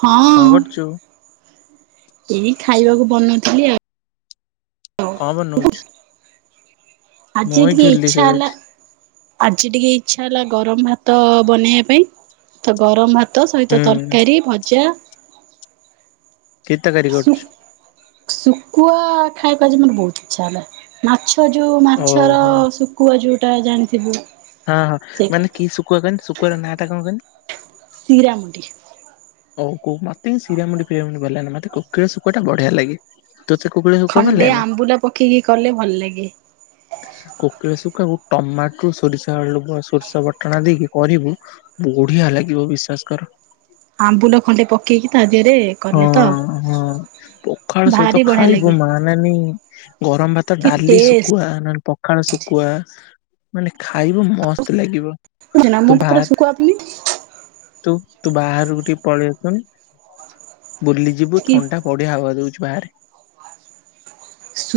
ହଁ। କଣ କରୁଛୁ ଏଇ ଖାଇବାକୁ ବନଉଥିଲି ଆଉ। କଣ ବନଉଛୁ? ମୁଁ ଆଜି ଏଇ ଟିକେ ଝୁଲି ଇଚ୍ଛା ହେଲା ଖେଳୁଛି ଆଜି ଟିକେ ଇଚ୍ଛା ହେଲା ଗରମ ଭାତ ବନେଇବା ପାଇଁ ତ ଗରମ ଭାତ ତ ସହିତ ହୁଁ ତରକାରୀ, ଭଜା। କି ତରକାରୀ କରିଚୁ? ଶୁକୁଆ ଖାଇଆକୁ ଆଜି ମୋର ବହୁତ ଇଚ୍ଛା ହେଲା। ମାଛ ଯୋଉ ମାଛର ଓହୋ ଶୁକୁୁଆ ଯୋଉଟା ଜାଣିଥିବୁ। ହଁ ହଁ ସେଇଟା। ମାନେ କି ଶୁକୁଆ କଅନି ଶୁକୁଆ ର ନାଁ ଟା କଣ କହନି? ଶୀରାମୁଣ୍ଡି। ହଉ କୋଉ ମତେ ଏ ଶିରାମୁଣ୍ଡି ଫିରାମୁଣ୍ଡି ଭଲ ଲାଗେ ନା। ମତେ ଏ କୋକିଳ ଶୁକୁଆ ଟା ବଢିଆ ଲାଗେ। ତୁ ତାକୁ କୋଳେ ଖଣ୍ଡେ ଆମ୍ବୁଲ ପକେଇକି କଲେ ଭଲ ଲାଗେ। କୋକିଳ ଶୁକୁଆ ଟମାଟୋ, ସୋରିଷ, ସୋରିଷ ବଟଣା ଦେଇକି କରିବୁ ବଢିଆ ଲାଗିବ ବିଶ୍ଵାସ କର। ଆମ୍ବୁଲ ଖଣ୍ଡେ ପକେଇକି ତା ଦେହରେ ହଁ କଲେ ତ? ହଁ ପଖାଳ ସହିତ ଭାରି ବଢିଆ ଖାଇବୁ ଲାଗେ। ମା ନାନୀ ଗରମ, ଭାତ, କି ଡାଲି, ଟେଷ୍ଟ ଶୁକୁଆ ନନ ପଖାଳ ଶୁକୁଆ ମାନେ ଖାଇବୁ ମସ୍ତ ଲାଗିବ। ଜାଣିଚୁ ନା ମୁଁ ତୁ ତ ବାହା ପୁରା ଶୁକୁଆ ପ୍ରିୟ। ତୁ ତୁ ବାହାରକୁ ଟିକେ ପଳେଇ ଆଶୁନୁ। ବୁଲିଯିବୁ କି ଥଣ୍ଡା ବଢିଆ ହୱା ଦୋଉଛି ବାହାରେ।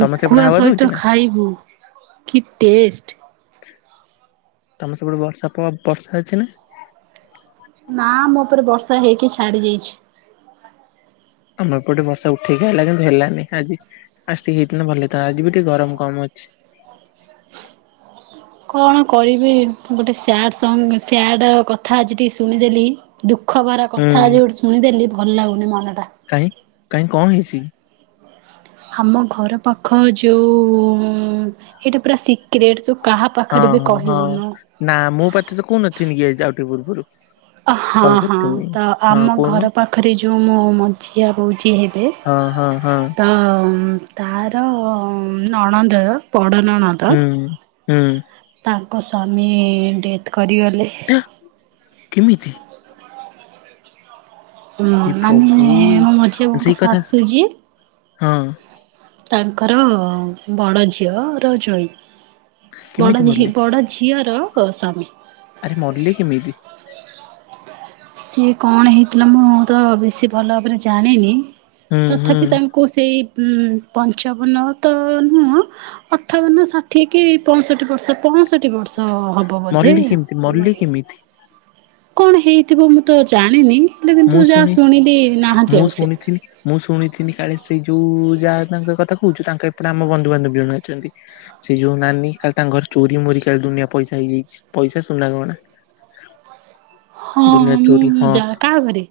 ତମ ସେପଟେ ହାୱା ଦଉଛି ସହିତ ନା? ଖାଇବୁ କି ଟେଷ୍ଟ। ତମର ସପଟେ ବର୍ଷା ପ ବର୍ଷା ହେଉଛି ନା? ନା ଆମ ଉପରେ ବର୍ଷା ହେଇକି ଛାଡି ଯାଇଛି। ଆମର ଏପଟେ ବର୍ଷା ଉଠେଇକି ଆଇଲା କିନ୍ତୁ ହେଲାନି ଆଜି। ଆସିକି ହେଇଥିନ ଭଲ ହେଇଥାନ୍ ଆଜି ବି ଟିକେ ଗରମ କମ ଅଛି। କଣ କରିବି ଗୋଟେ ସ୍ୟାଡ଼୍ ସଙ୍ଗ ସ୍ୟାଡ଼୍ କଥା ଆଜି ଟିକେ ଶୁଣିଦେଲି। ଦୁଃଖ ଭରା କଥା ହୁଁ ଆଜି ଗୋଟେ ଶୁଣିଦେଲି ଭଲ ଲାଗୁନି ମନଟା। କାହିଁ କାହିଁ କଣ ହେଇଛି କି? ଆମ ଘର ପାଖ ଯୋଉ ଏଇଟା ପୁରା ସିକ୍ କ୍ରେଟ୍ କାହା ହଁ ପାଖରେ ବି ହଁ ହଁ କହିବୁନୁ। ନା ମୁଁ ପା ତତେ କହୁନଥିଲି କି ଆଜି ଆଉ ଟିକେ ପୂର୍ବରୁ। ଅଁ ହଁ କଲ୍ ହଁ କରିଥିଲି। ତ ହଁ ଆମ କହୁନୁ ଘର ପାଖରେ ଯୋଉ ମୋ ମଝିଆ ବୋଉ ଯିଏ ହେବେ ହଁ ହଁ ତ ତାର ନଣନ୍ଦ ର ବଡ ନଣନ୍ଦ ହୁଁ ହୁଁ ତାଙ୍କ ସ୍ୱାମୀ ଡେଥ୍ କରିଗଲେ। ଆ କେମିତି? ହୁଁ ହେ ମାନେ ପ୍ରଭୁ ମୋ ମଝିଆ ବୋଉ ସେଇ ଙ୍କ କଥା ଶାଶୁ ଯିଏ ହଁ। ତାଙ୍କର ବଡ ଝିଅ ର ଜୋଇଁ। କେମିତି ବଡ ଝି ମରିଲେ ବଡ ଝିଅର ସ୍ଵାମୀ। ଆରେ ମରିଲେ କେମିତି? ସିଏ କଣ ହେଇଥିଲା ମୁଁ ତ ବେଶୀ ଭଲ ଭାବରେ ଜାଣିନି। ହୁଁ ହୁଁ ତଥାପି ତାଙ୍କୁ କୁ ସେଇ ଉଁ ପଂଚାବନ ତ ନୁହଁ ଅଠାବନ ଷାଠିଏ କି ପଞ୍ଚଷଠିବର୍ଷ ପଞ୍ଚଷଠି ବର୍ଷ ହବ। ହବ ବୋଧେ ମରିଲି କେମିତି ମରିଲି ମରିଗଲେ। କେମିତି କଣ ହେଇଥିବ ମୁଁ ତ ଜାଣିନି ହେଲେ ମୁଁ କିନ୍ତୁ ଯାହା ଶୁଣି ଶୁଣିଲି ମୁଁ ନାହାନ୍ତି ଆଉ ସେ। ଶୁଣିଥିଲି ମୁଁ ଶୁଣିଥିନି କାଳେ ସେଇ ଯୋଉ ଯାହା ତାଙ୍କ କଥା କହୁଛୁ ତାଙ୍କ ଏପଟେ ଆମ ବନ୍ଧୁବାନ୍ଧବ ବି ଜଣେ ଅଛନ୍ତି ସେ ଯୋଉ ନାନୀ କାଲି ତାଙ୍କ ଘର ଚୋରି ମୋରି କାଲି ଦୁନିଆ ପଇସା ହେଇଯାଇଛି ପଇସା ସୁନା ଗହଣା। ହଁ ଦୁନିଆ ହଁ ଚୋରି ମୁଁ ହଁ ଯା କାହା ଘରେ?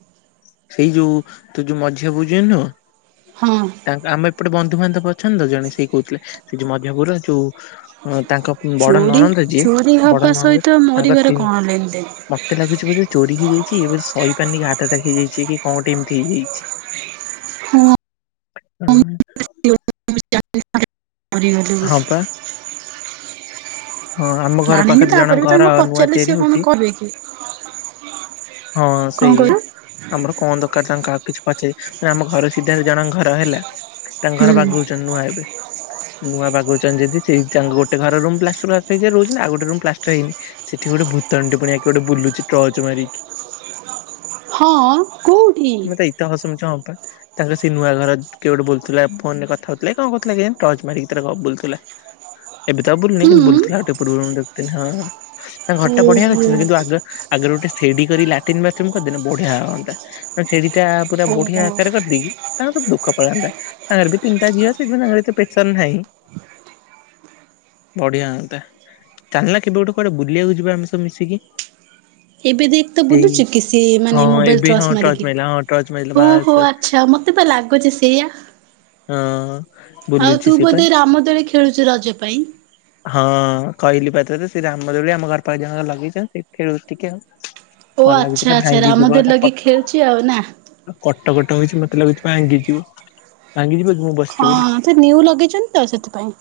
ସେଇ ଯୋଉ ତୁ ଯୋଉ ମଝିଆ ବୋଉ ଯେ ନୁହେଁ ହଁ। ତା ଆମ ଏପଟେ ବନ୍ଧୁବାନ୍ଧବ ଅଛନ୍ତି ତ ଜଣେ ସେଇ କହୁଥିଲେ ସେ ଯେ ମଝିଆ ବୋଉ ର ଯୋଉ ତାଙ୍କ ବଡ ଚୋରି ନଣନ୍ଦ ଯିଏ ଚୋରି ହବା ବଡ ନଣନ୍ଦ ସହିତ ତାଙ୍କର ମରିବାର ତିନ କଣ ଲେନଦେନ? ମତେ ଲାଗୁଛି କିଛି ବୋଧେ ଚୋରି ହେଇଯାଇଛି ଇଏ ବୋଧେ ସହି ପାରିନିକି ହାର୍ଟ ଆଟାକ ହେଇଯାଇଛି କି କଣ ଏମିତି ହେଇଯାଇଛି। ହୁଁ [unintelligible] [inaudible] ମରିଗଲେ ବୋଲି। ହଁ ପା ହଁ ଆମ ଘର ଜାଣିନି ପାଖରେ ଜଣ ତାପରେ ବି ଙ୍କ ଘର ତାଙ୍କୁ ନୂଆ ପଚାରିଲେ ସିଏ ତିଆରି କଣ ହଉଛି କହିବେ କି? ହଁ କଣ ସେଇୟା। କହିଲ? ଆମର କଣ ଦରକାର ତାଙ୍କ କା କିଛି ପଚାରି ଆମ ଘର ସିଧାରେ ଜଣଙ୍କ ଘର ହେଲା ତାଙ୍କ ଘର ହୁଁ ବାଗୋଉଛ ଛନ୍ତି ନୂଆ ଏବେ। ନୂଆ ବାଗୋଉଛନ୍ତି ଯଦି ସେଇ ତାଙ୍କ ଗୋଟେ ଘର ରୁମ ପ୍ଲାଷ୍ଟ ସେ ହିସାବରେ ରହୁଛି ନା ଆଉ ଗୋଟେ ରୁମ ପ୍ଲାଷ୍ଟର ହେଇନି। ସେଠି ଗୋଟେ ଭୁତଣୀଟେ ପୁଣି ଆ କିଏ ଗୋଟେ ବୁଲୁଚି ଟ୍ରଚ ମାରିକି। ହଁ କୋଉଠି? ଟ୍ରଚ୍ ମାରୁଚି ହଁ ପା। ତାଙ୍କ ସେ ନୂଆ ଘର କିଏ ଗୋଟେ ବୁଲୁ ଥିଲା ଫୋନ ରେ କଥା ହଉଥିଲା କି କଣ କରୁଥିଲା କେଜାଣି ଟ୍ରଚ ମାରିକି ତାର ବୁଲୁଥିଲା। [inaudible] ଏବେ ତ ଆଉ ବୁଲୁନି ହୁଁ। କିନ୍ତୁ ବୁଲୁଥିଲା ଆଉ ଟିକେ ପୂର୍ବରୁ ମୁଁ ଦେଖୁଥିନି। ହଁ ତା ଘରଟା ବଢିଆ ଓହୋ ହେଇଛି କିନ୍ତୁ ଆଗ ଆଗରୁ ଗୋଟେ ସେଡି କରି ଲାଟି୍ରନ୍ ବାଥରୁମ କରିଦେଲେ ବଢିଆ ହଅନ୍ତା ସେଦିଟା। ପୁରା ଓହୋ। ବଢିଆ ଆକାରରେ କରିଦେଇକି ତାଙ୍କର ସବୁ ଦୁଖ ପଳାଆନ୍ତା ତାଙ୍କର ବି ତିନିଟା ଝିଅ ସେଇଥି ପ୍ରେସର୍ ନାହିଁ ବଢିଆ ହନ୍ତା ଚାଲୁନ କେବେ କୁଆଡେ ବୁଲିବାକୁ ଯିବା ଆମେ ସବୁ ମିଶିକି? ଏବେ ଦେଖ ତ ଏଇ ବୁଲୁଚ କି ସେ ହଁ ମାନେ ମୋବାଇଲ ଏବେ ହଁ ଟ୍ରଚ ଟର୍ଚ ମାରିକି? ମାଇଲା ହଁ ଟର୍ଚ ମାଇଲା ବାସ୍ ଓହୋ ବାସ୍ ଆକ୍ ଛା ମତେ ତ ଲାଗୁଛି ସେଇୟା, ହଁ। ଆଉ ବୁଲୁଚି ତୁ ସିଏ ପା। ବୋଧେ ରାମ ଦୋଳି ଖେଳ୍ ଖେଳୁଛୁ ରଜ ପାଇଁ? ହଁ କହିଲି ପା ତତେ ସେ ରାମ ଦୋଳି ଆମ ଘର ପାଖରେ ଜଣେ ଲଗେଇଛନ୍ତି ଖେଳୁ ଟିକେ ଆଉ। ଓ ଭଲ ଆଚ୍ଛା ଲାଗୁଛିଟା ଆଚ୍ଛା ଭାଙ୍ଗିଯିବ ରାମଦୋଳି ହେଇଟା ଲଗେଇ କଟ୍ ଖେଳୁଛି ଆଉ ନା? କଟ କଟ ହଉଛି ମତେ ଲାଗୁଛି ଭାଙ୍ଗିଯିବ। ଭାଙ୍ଗି ଯିବ ଯେ ମୁଁ ବ୍ ହଁ ସେ ନିଉ ଲଗେଇଛନ୍ତି ତ ସେଥିପାଇଁ।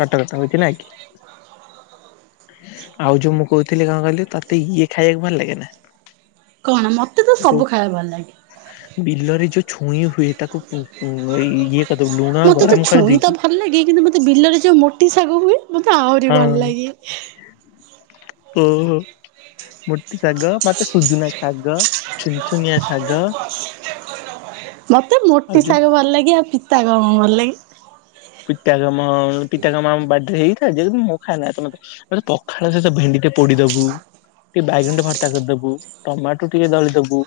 କଟ କଟ ହଉଚି ନାଇଁ କି? ଆଉ ଯୋଉ ମୁଁ କହୁଥିଲି କଣ କହଲିି ତତେ ଇଏ ଖାଇବାକୁ ଭଲ ଲାଗେ ନା? କଣ ମତେ ତ ଯୋଉ ସବୁ ଖାଇବା ଭଲ ଲାଗେ। ବିଲରେ ଯୋଉ ଛୁଇଁ ହୁଏ ତାକୁ ପୁ ପୁ ଇଏ କରିଦବୁ ଲୁଣ ମତେ ତ ଗରମ ଛୁଇଁ ତ କରିଦେଇକି ଭଲ ଲାଗେ କିନ୍ତୁ ମତେ ମୋତେ ବିଲରେ ଯେଉଁ ମୋଟି ଶାଗ ହୁଏ ମୋତେ ଆହୁରି ଭଲ ଲାଗେ। ଓଃ। ମୋଟି ଶାଗ ମତେ ସୁଜୁନା ଶାଗ ଛୁନଛୁନିଆ ଶାଗ ମତେ ଆଉ ମୋଟି ଯୋଉ ଶାଗ ଭଲ ଲାଗେ ଆଉ ପିତା କଣ ଭଲ ଲାଗେ। ପିତା କାମ ପିତା କାମ ଆମ ବାଡିରେ ହେଇ। ଏ ଯେଉଁ ଦିନ ମୁଁ ଖାଏ ନାହିଁ ତମେ ତ ପଖାଳ ସହିତ ଭେଣ୍ଡି ଟେ ପୋଡିଦବୁ। ଟିକେ ବାଇଗଣ ଭର୍ତ୍ତା କରିଦବୁ ଟମାଟୋ ଟିକେ ଦଳିଦବୁ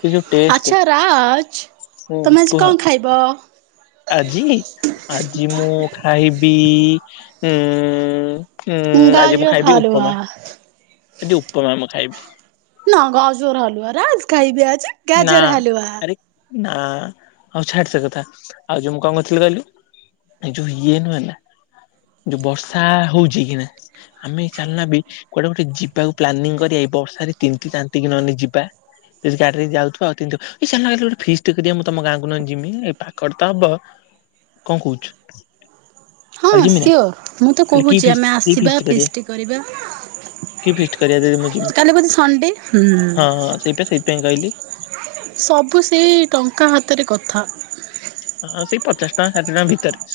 ସେ ଯୋଉ ଟେଷ୍ଟ ଆଚ୍ଛା ରାଜ ହୁଁ ତମେ ଆଜି କୁହ। କଣ ଖାଇବ? ଆଜି ଆଜି ମୁଁ ଖାଇବି ଉଁ ଉଁ ଆଜି ମୁଁ ଗାଜର ଖାଇବି ହାଲୁଆ। ଉପମା ଆଜି ଉପମା ମୁଁ ଖାଇବି। ନା ଗଜର ହଲୁଆରାଜ ଖାଇବି ଆଜି। ନା ଗାଜର ହାଲୁଆ। ଆରେ ନା ଆଉ ଛାଡ ସେ କଥା ଆଉ ଯୋଉ ମୁଁ କଣ କହୁଥିଲି କହିଲୁ ଏ ଯୋଉ ଇଏ ନୁହେଁ ନା ଯୋଉ ବର୍ଷା ହଉଚି କି ନା ଆମେ ଚାଲନା ବି କୁଆଡେ ଗୋଟେ ଯିବାକୁ ପ୍ଲାନିଂ କରିବା କି ବର୍ଷାରେ ତିନିତିତାନ୍ତି କି ନହେଲେ ଯିବା। ଇସଗାଡ୍ ରେ ଯାଉଥିବା ଆଉତିନ ଦିଅ, ଏ ଚଲୁନ ଆଉ ଗୋଟେ ଫିଷ୍ଟ୍ କରିବା। ମୁଁ ତମ ଗାଁକୁ ନହେଲେ ଯିବିଂ ଏ ପାଖରେ ତ ହବ। କଣ କହୁଛୁ? ହଁ କାଲି ଯିମି ନା ସିଓର ମୁଁ ତ କାଲି କି କହୁଛି ଫିଷ୍ଟ ଆମେ କି ଆସିବା ଫିଷ୍ଟ ଫିଷ୍ଟ୍ କରିବା। କି ଫିଷ୍ଟ କରିବା ଯଦି ମୁଁ ଯିମି? କାଲି ବୋଧେ ଷଣ୍ଢେ? ହୁଁ। ହଁ ହଁ ସେଇପା ସେଇଥିପାଇଁ କହିଲି ସବୁ ସେଇ ଟଙ୍କା ହାତରେ କଥା। ହଁ ସେଇ ପଚାଶ ଟଙ୍କା ଷାଠିଏ ଟଙ୍କା ଭିତରେ।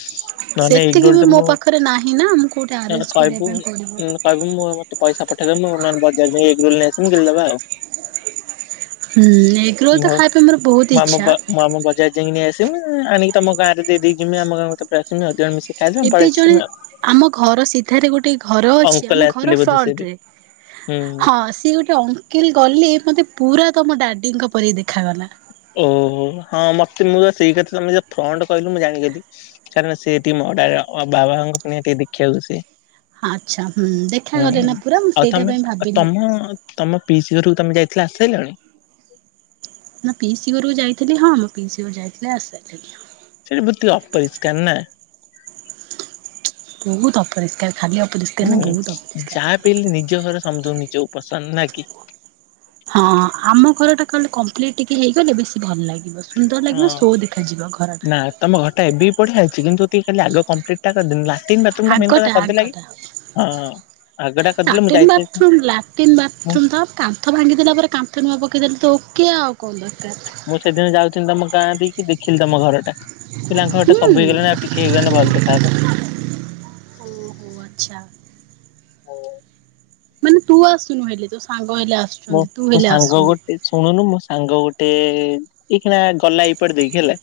ନହେଲେ ସେତିକି ଏଗରୋଲ ବି ଟେ ମୋ ମୁଁ ପାଖରେ ନାହିଁ ନା ମୁଁ କୋଉଠି ଆରେନ୍ଜ୍ କରିବା ପାଇଁ ପଡିବ। କହିବ ମୁଁ ମତେ ପଇସାଠେଇଦବ ମୁଁ ବଜାର ଯାଇଁ ଏଗ୍ ରୋଲ୍ ନେଇ ଆସିବି ଗିଳିଦବା ଆଉ। ହୁଁ ଏଗ୍ ରୋଲ୍ ତ ଖାଇବା ପାଇଁ ମୋର ବହୁତ ଇଚ୍ଛା। ଯା ଯକି ନେଇ ଆସିବମ ଆଣିକିମ ଗଁରେ ଦେଇକମ ଆମ ଗାକୁରେ ଆସମି ହଜଣ ମିଶି ଏବେ ଜଣେ ଆମ ଘର ସିଧାରେ ଗୋଟେ ଘର ଅଛି ଅଙ୍କଲ ଆମ ଆସିଥିଲେ ଘର ବୋଧେ ସେ ବି ଫ୍ରଣ୍ଟ ରେ। ହୁଁ। ହଁ ସିଏ ଗୋଟେ ଅଙ୍କଲ ଗଲେ ମତେ ପୁରା ତମ ଡାଡିଙ୍କ ପରି ଦେଖାଗଲା। ଓହୋ ହଁ ମତେ ମୁଁ ସେଇ କଥା ତମେ ଯ ଫଣ୍ଡ କହିଲ ମୁଁ ଜାଣିଗଲି। ଚାଲ ସେଠିକେ ମୋ ଡାଇର ବାବାଙ୍କ ଟିକେ ଦେଖିବାକୁ ସେ। ଆଚ୍ଛା ହୁଁ ହୁଁ ଦେଖାଗଲେ ନା ପୁରା ମୁଁ ଆଉ ସେଇଟା ତମେ ପାଇଁ ଆଉ ଭାବିଲି। ତମେ ତମ ପିଇସି ଘରକୁ ତମେ ଯାଇଥିଲ ଆସିସାଇଲଣି। ନା ପିଇ ସି ଘରକୁ ଯାଇଥିଲି ହଁ ମୁଁ ପିଇସି ଘରୁ ଯାଇଥିଲି ଆସିସାଇଲିଣ। ସେଇଟି ବେଧେ ଅପରିଷ୍କାର ନା। ବହୁତ ଅପରିଷ୍କାର ଖାଲି ହାତ ଦୂଷିତ ହୁଁ ହେଲେ ବହୁତ ଅପରିଷ୍କାର। [unintelligible] ନିଜ ଘରେ ସମିତିକୁ ନିଜକୁ ପସନ୍ଦ ନାଁ କି? ହଁ ଆମ ଘର ଟା କାଲେ କମ୍ପ୍ଲିଟ ଟିକେ ହେଇଗଲେ ବେଶୀ ଭଲ ଲାଗେ। [unintelligible] ସୁନ୍ଦର ହଁ ଲାଗିବ ସୋ ଦେଖାଯିବ ନା ଘରଟା। ତମ ଘର ଏବେ ବି ବଢିଆ ହେଇଛି କିନ୍ତୁ ଟିକେ କାଲି ଆଗ କପ୍ଲିଟା କରିଦେନେ ଲାସ୍ ତତିନ ବାଥରମ ଟା ମେନ କଥା ଆଗଟା କଦ ଆଗଟା ଲାଗ ହଁ ଆଗଡା କଦିଲମୁ ଯାଇଥିଲେ ଟିନ୍ ବାଥରୁମ୍ ତ କାନ୍ଥ ଭାଙ୍ଗିଦେଲା ପରେ କାନ୍ଥ ନୂଆ ପକାଇଦେଲେ ତ ଓକେ ଆଉ କଣ ଦରକାର ମୁଁ ସେଦିନ ଯାଉଥିଲି ତମ ଗାଁ ଦେଇକି ଦେଖିଲି ତମ ଘରଟା କହିଲି ଆଙ୍କ ଘରଟା ହୁଁ ସବୁ ହେଇଗଲାଣି ଆଉ ଟି କେ ଜଣେ ଭଲେ ସେ ଖାଇବ ଓହୋ ଆଚ୍ଛା ମାନେ ତୁ ଆସୁନୁ ହେଲେ ତୋ ସାଙ୍ଗ ହେଲେ ଆସୁ ମୁଁ ମୋ ସାଙ୍ଗ ଗୋଟେ ଶୁଣୁନୁ ମୋ ସାଙ୍ଗ ଗୋଟେ ଏଇ ଏଇକିଣା ଗଲା ଏଇପଟେ ଦେଇକି ହେଲା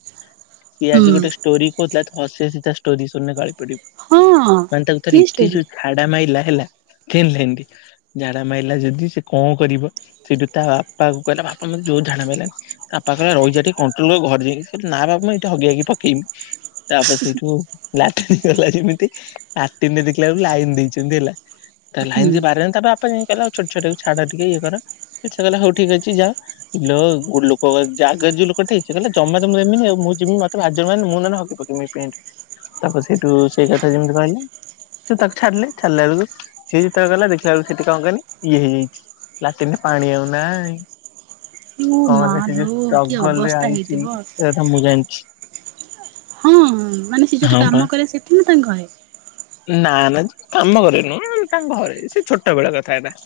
ସିଏ ହୁଁ ଆଜି ଗୋଟେ ଷ୍ଟୋରି କଉଥିଲା ତୁ ହସି ହସିତା ଷ୍ଟୋରି ଶୁଣିନେ ଗଳି ପଡିବୁ ହଁ ମାନେ ତା ଭିତରେ କି ଏତେ ଜା ଷ୍ଟୋରି ଖାଡା ମାଇଲା ହେଲା [unintelligible] ସେମିତି ଝାଡା ମାଇଲା ଯଦି ସେ କଣ କରିବ ସେଇଠୁ ତା ବାପାକୁ କହିଲା ବାପା ମତେ ଜୋର ଝାଡ଼ା ମାଇଲାଣି ତା ଆପା କହିଲା ରହିଯା ଟିକେ କଣ୍ଟ୍ରୋଲ କର ଘରେ ଯାଇକି ନା ନା ମୁଁ ଏଇଠି ହଗି ହାଗି ପକେଇମି ତା ଆପା ସେଇଠୁ ଲାଟିନି ଗଲା ଯେମିତି ଲାଟିନରେ ଦେଖିଲା ବେଳୁକୁ ଲାଇନ୍ ଦେଇଚନ୍ତି ହେଲା ତା ଲାଇନ୍ ହୁଁ। ଯେ ପାର ହେଲାନି ତା ବାପା ଯାଇ କଇଲା ଆଉ ଛୋଟ ଛୁଆଟାକୁ ଛାଡ ଟିକେ ଇଏ କର ସେ କଇଲା ହଉ ଠିକ୍ ଅଛି ଯାଅ ଲୋ ଗୋଟେ ଲୋକ ଆ ଜାଗାରେ ଯିଏ ଲୋକ ଠିଆ ଲୋ ଗୋ ଲୋକ ଜା ଗେ ଯୋଉ ଲୋକ ଥାଏକି ସିଏ କହିଲା ଜମା ତ ମୁଁ ଦେମିନି ଆଉ ମୁଁ ଯିମି ମତେ ଭାରି ଜୋର୍ ମାଇଲାଣି ମୁଁ ନହେଲେ ହଗି ପକେଇମି ପେଣ୍ଟ ତାପରେ ସେଇଠୁ ସେଇ କଥା ଯେମିତି କହିଲା ତୁ ତାକୁ ଛାଡିଲେ ଛାଡିଲା ବେଳୁକୁ ସିଏ ଯେତେବେଳ ଗଲା ଦେଖିଲା ବେଳୁକୁ ସେଠି କଣ କହନି ଇଏ ହେଇଯାଇ ଲାଟିନରେ ପାଣି ଆଉ ନାଇଁ ଓ କଣ ମା ହେଲା ସିଏ ଲୋ କି ଯୋଉ ଷ୍ଟ୍ରଗଲରେ ଅବସ୍ଥା ଆଇଚି ହେଇଥିବ। ସେ କଥା ମୁଁ ଜାଣିଛି ହଁ ମାନେ ସିଏ ଯୋଉଠିି ହଁ ପା କାମ କରେ ସେଠି ନା ତାଙ୍କ ଘଏ ନା ନା ଯୋଉଠି କାମ କରେ ନୁହଁ ତାଙ୍କ ଘରେ ସିଏ ଛୋଟବେଳ କଥା ଏଟା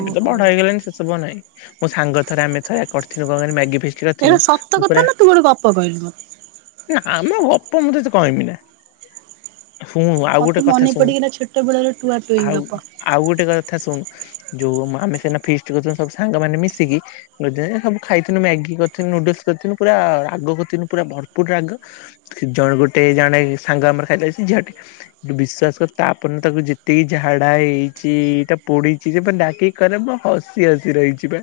ଏବେ ତ ବଡ ହେଇଗଲାଣି ସେ ସବୁ ଆଉ ନାହିଁ ମୋ ସାଙ୍ଗ ଥରେ ଆମେ ଥରେ କରିିଥିନୁ କଣ କହନି ମ୍ୟାଗି ଫିଷ୍ ଏଇଗୁଡା ସତ କଥା ନା ତୁ ଗୋଟେ ଗପ କହିଲୁ ମତେ ନା ଆମେ ଗପ ମୁଁ ତତେ କହିମି ନା ଶୁଣୁ ଆଉ ମତେ ଗୋଟେ କଥା ମନେ ଶୁଣ ପଡିଗଲା ଛୋଟ ବେଳର ଟୁଆ ଟୁଇଁ ଆଉ ଗପ। ଆଉ ଗୋଟେ କଥା ଶୁଣୁ ଯୋଉ ମା ଆମେ ସେନା ଫିଷ୍ଟ୍ କରୁଥୁଲୁ ସବୁ ସାଙ୍ଗମାନେ ମିଶିକି ବୋଝାଏ ସବୁ ଖାଇଥିନୁ ମ୍ୟାଗି କରିଥିନୁ ନୁଡୁଲସ୍ କରିଥିନୁ ପୁରା ରାଗ କରିଥିନୁ ପୁରା ଭରପୁର୍ ରାଗ ଜଣେ ଗୋଟେ ଜଣେ ସାଙ୍ଗ ଆମର ଖାଇଲା ସିଏ ଝିଅଟେ ବିଶ୍ଵାସ କର ତାପର ଦିନ ତାକୁ ଯେତିକିି ଝାଡା ହେଇଚି ତା ପୋଡିଚି ସିଏ ପା ଡାକିକି କହିଲା ମୁଁ ହସି ହସି ରହିଚି ପା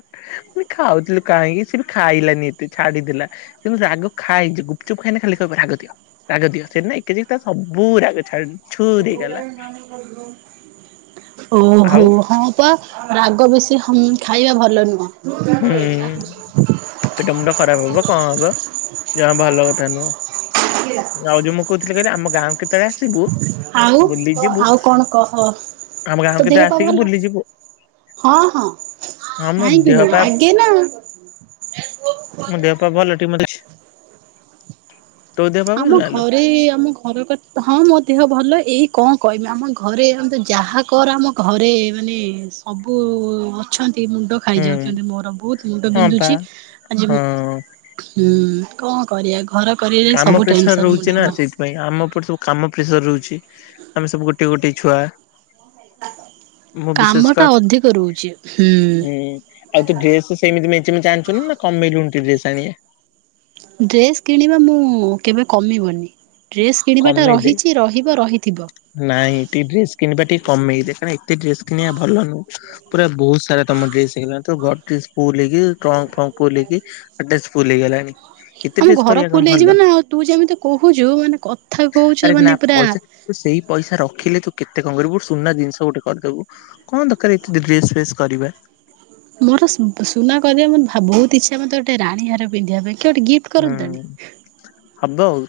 ମୁଁ ଖାଉଥିଲି କାହିଁକି ସେ ବି ଖାଇଲାନି ଏତେ ଛାଡିଦେଲା [unintelligible] ରାଗ ଖାଏ ଯେ ଗୁପଚୁପ୍ ଖାଇନେ ଖାଲି କହିବ ରାଗ ଦିଅ ରାଗ ଦିଅ ସେଦିନ ଏକି ଜେ ସବୁ ରାଗ ଛାଡ ଆଉ ଓହୋ ହଉ ତ ରାଗ ବେଶି ହମ ଖାଇବା ଭଲ ନୁହଁ ହୁଁ ପେଟ ମୁଣ୍ଡ ଖରାପ ହବ କଣ ହବ ଜମା ଭଲ କଥା ନୁହଁ ମୁଁ ଆଉ ଯୋଉ ମୁଁ କହୁଥିଲି କହିଲୁ ଆମ ଗାଁକୁ କେତେବେଳେ ଆସିବୁ ଆଉ ବୁଲି ଯିବୁ ଆଉ କଣ କହ ଆମ ଗାଁକୁ ତୋ ଦେହ କେତେବେଳେ ପା ଆସିକି ଭଲ? ବୁଲି ଯିବୁ ହଁ ହଁ ହଁ ମୋ ଦେହ ପା କାହିଁକିିନା ଆଗେ ନା ମୋ ଦେହ ପା ଭଲଟି ମୁଁ ଡିଚ୍ ଭଲ ଆମ ନା ଲୋ ଘରେ ଆମ ଘର କ ହଁ ମୋ ଦେହ ଭଲ ଏଇ କଣ କହିମି ଆମ ଘରେ ମାନେ ତୁ ଯାହା କର ଆମ ଘରେ ମାନେ ସବୁ ଅଛନ୍ତି ମୁଣ୍ଡ ହୁଁ ଖାଇଯାଉଚନ୍ତି ମୋର ବୋହୁତ ମୁଣ୍ଡ ହଁ ପା ବିନ୍ଧୁଚି ଆଜି ହଁ ହୁଁ କଣ କରିଆ ଘର କରି କାମ ପ୍ରେସର୍ ରହୁଚି ନା ସେଇଥି ନାଇଁ ଆମ ଉପରେ ସବୁ କାମ ପ୍ରେସର୍ ରହୁଚି ଆମେ ସବୁ ଗୋଟିଏ ଗୋଟିଏ ଛୁଆ। ମୁଁ ବିଶେଷ କାମଟା କ, ଅଧିକ ରହୁଛି ହୁଁ ଆଉ ତୁ ଡ୍ରେସ? ସେମିତି ମେଞ୍ଚେ ମେଞ୍ଚେ ଆଣୁଚୁନା କମେଇଲୁଣିି ଟିକେ ଡ୍ରେସ ଆଣିଆ? ଡ୍ରେସ୍ କିଣିବା ମୁଁ କେବେ କମିବନି। ଡ୍ରେସ୍ କିଣିବାଟା କମେଇଦେ ରହିଚି ରହିବ ରହିଥିବ। ନାଇଁ ଟିକେ ଡ୍ରେସ କିଣିବା ଟିକେ କମେଇ ଦେ କାଇଁ ତେ ଡ୍ରେସ୍ କିଣିବା ଭଲ ନୁହଁ। ପୁରା ବୋହୁତ ସାରା ତମ ଡ୍ରେସ୍ ହେଇଗଲାଣି। ପୁରା ଗଡ୍ରେଜ ଫୁଲ୍ ହେଇକି ଟ୍ରଙ୍କ୍ ଫ୍ରଙ୍କ୍ ଫୁଲ୍ ହେଇକି, ଗଡ୍ରେଜ ଫୁଲ୍ ହେଇଗଲାଣି। ଏତେ ଆମ ଡ୍ରେସ ଘର କରିବା କଣ ଫୁଲ୍ ହେଇଯିବ ଭଲ ନା ଆଉ ତୁ ଯେମିତି କୋହୁଚୁ ମାନେ କଥା ଆରେ କହୁଚୁ ନା ମାନେ ପୁରା ପଇସା ତୁ ସେଇ ପଇସା ରଖିଲେ ତୁ କେତେ କଣ କରିବୁ ସୁନା ଜିନିଷ ଗୋଟେ କରିଦବୁ। କଣ ଦରକାର ଏତେ ଦେ ଡ୍ରେସ୍ ଫ୍ରେସ୍ କରିବା? ମୋର ସୁନା କରିବା ମତ ବହୁତ ଇଚଛା ମୋତେ ଗୋଟେ ରାଣୀ ହାର ପିନ୍ଧିବା ପାଇଁ କି ଗୋଟେ ଗିଫ୍ଟ ହୁଁ କରନ୍ତାନି। ହବ ଆଉ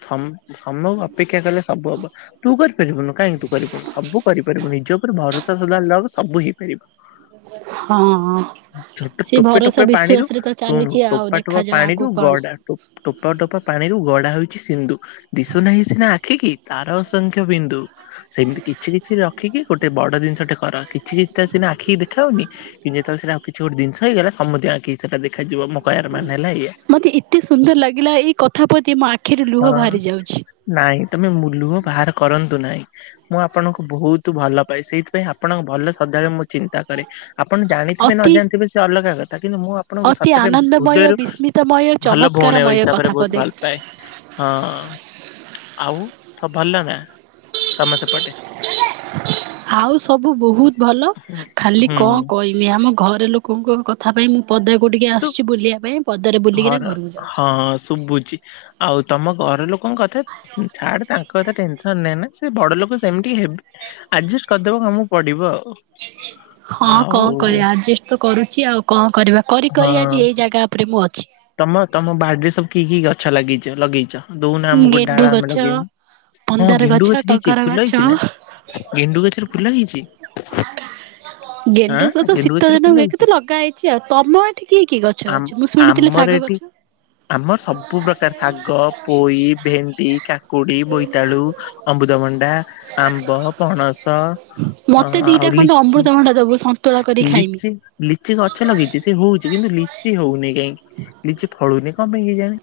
ସମୟ ଅପେକ୍ଷା କଲେ ସବୁ ହବ। ତୁ କରିପାରିବୁନୁ କାହିଁକି ତୁ କରିବୁନୁ ସବୁ କରିପାରିବୁ ନିଜ ଉପରେ ଭରସା ସଦାବେଳେ ରଖ ସବୁ ହେଇପାରିବ। ହଁ ଟୋପେ ସେ ଟୋପେ ଭରସା ଟୋପେ ପାଣିରୁ ବିଶ୍ଵାସ ରେ ତ ଶୁଣୁ ଚାଲିଛି ଆଉ ଟୋପା ଟୋପା ଦେଖାଯାଉ ଆଗକୁ ପାଣିରୁ କଣ। ଗଡା ଟୋପା ଟୋପା ପାଣି ରୁ ଗଡା ହେଉଛି ସିନଧୁ ଦିଶୁ ନାହିଁ ସିନା ଆଖି କି ତାର ଅସଂଖ୍ୟ ବିନ୍ଦୁ ସେମିତି କିଛି କିଛି ରଖିକି ଗୋଟେ ବଡ ଜିନିଷ ଟେ କରନ୍ତି। କିଛି କିଛି ନା ଆଖିକି ଦେଖାାଉନି କିନ୍ତ ଯେତେବେଳେ ସେଟାଉଛି ଗୋଟେ ଜି ହେଇଗ ସମସ୍ତ ଆଖି କି ସେଟା ଦେଖାଯିବ ମକାୟାର ମାନେ ହେଲା ଏୟା। ମତେ ଏତେ ସୁନ୍ଦର ଲାଗିଲା ଏଇ କଥା ପଦେ ମୋ ଆଖିରେ ଲୁହ ହଁ। ବାହାରି ଯାଉଛି। ନାଇଁ ତମେ ମୁ ଲୁହ ବାହାର କରନ୍ତୁ ନାହିଁ। ମୁଁ ଆପଣଙ୍କୁ ବହୁତ ଭଲ ପାଏ, ସେଇଥିପାଇଁ ଆପଣଙ୍କ ଭଲ ସଦାବେଳେ ମୁଁ ଚିନ୍ତା କରେ। ଆପଣ ଜାଣିଥିବେ ନ ଅତି ଜାଣିଥିବେ ସେ ଅଲଗା କଥା କିନ୍ତୁ ମୁଁ ଆପଣଙ୍କୁ ଅତି ସତରେ ଆନନ୍ଦମୟ ହୃଦୟରୁ ବିସ୍ମିତମୟ ଭଲ ଭଉଣୀ ଚମତ୍କାରମୟ ହିସାବରେ କଥା ବହୁତ ପଦେ। ଭଲ ପାଏ। ହଁ ଆଉ ସବୁ ଭଲ ନା? ତମ ସେପଟେ? ଆଉ ସବୁ ବହୁତ ଭଲ ହୁଁ ଖାଲି ହୁଁ। କଣ କଇମି ଆମ ଘରେ ଲୋକଙ୍କୁ କ ତା ପାଇଁ ମୁଁ ପଦାକୁ ଟିକେ ତୁ ଆସିଛି ବୁଲିବା ପାଇଁ। ପଦାରେ ବୁଲିକିନା ଘର, ଘରକୁ ଯାଉଛି। ହଁ ଶୁଭୁଛି ଆଉ ତମ ଘର ଲୋକ ତାଙ୍କ କଥା ଛାଡ, ତାଙ୍କ କଥା ଟେନସନ ନେନା। ସେ ବଡ ଲୋକ ସେମିତି ହେବେ, ଆଡଜଷ୍ଟ କରିଦବ ଆମକୁ ପଡିବ। ହଁ ଆଉ ଆଉ କଣ କରିବା ଆଡଜଷ୍ଟ ତ କରୁଛି ଆଉ କଣ କରିବା କରି କରି ହଁ। ଆଜି ଏଇ ଜାଗା। ଉପରେ ମୁ ଅଛି। ତମ ତମ ବାଡିରେ ସବୁ କିଏ କି ଗଛ ଲଗେଇଛ ଲଗେଇଛ? ଦଉନା ଆମକୁ ଗୋଟେ ଗେଣ୍ଡୁ ଡାଳ ଆମେ ଗଛ ଲଗେଇବୁ। ହଁ ମନ୍ଦାର ଗେଣ୍ଡୁ ଗଛ ଦେଇଛି ଟଗର ଫୁଲ ଗଛ ହେଇଛି ନା? ଗେଣ୍ଡୁ ଗଛରେ ଫୁଲ ହେଇଛି। ଆଁ ଗେଣ୍ଡୁକୁ ତ ଗେଣ୍ଡୁ ଶୀତ ଗଛରେ ଦିନ ଫୁଲ ହୁଏ କି ହେଇଛି। ତ ଲଗା ହେଇଛି ଆଉ ତମ ଏଠି କିଏ କିଏ ଗଛ ଆମ ଅଛି ମୁଁ ଶୁଣିି ଥିଲେ ଆମର ଶାଗ ଏଠି ଗଛ? ଆମର ସବୁ ପ୍ରକାର ଶାଗ, ପୋଇ, ଭେଣ୍ଡି, କାକୁଡି ବୋଇତାଳୁ ଅମ୍ବୃତ ଭଣ୍ଡା, ଆମ୍ବ, ପଣସ ଅ ମୋତେ ଆଉ ଦୁଇଟା ଖଣ୍ଡ ଲିଚି ଅମୃତଭଣ୍ଡା ଦେବୁ ସନ୍ତୁଳା କରି ଖାଇବି। ଲିଚି ଲିଚି ଗଛ ଲଗେଇଛି, ସେ ହଉଛି କିନ୍ତୁ ଲିଚି ହଉନି କାହିଁକି ଲିଚି ଫଳୁନି କଣ ପାଇଁ କେଜାଣି?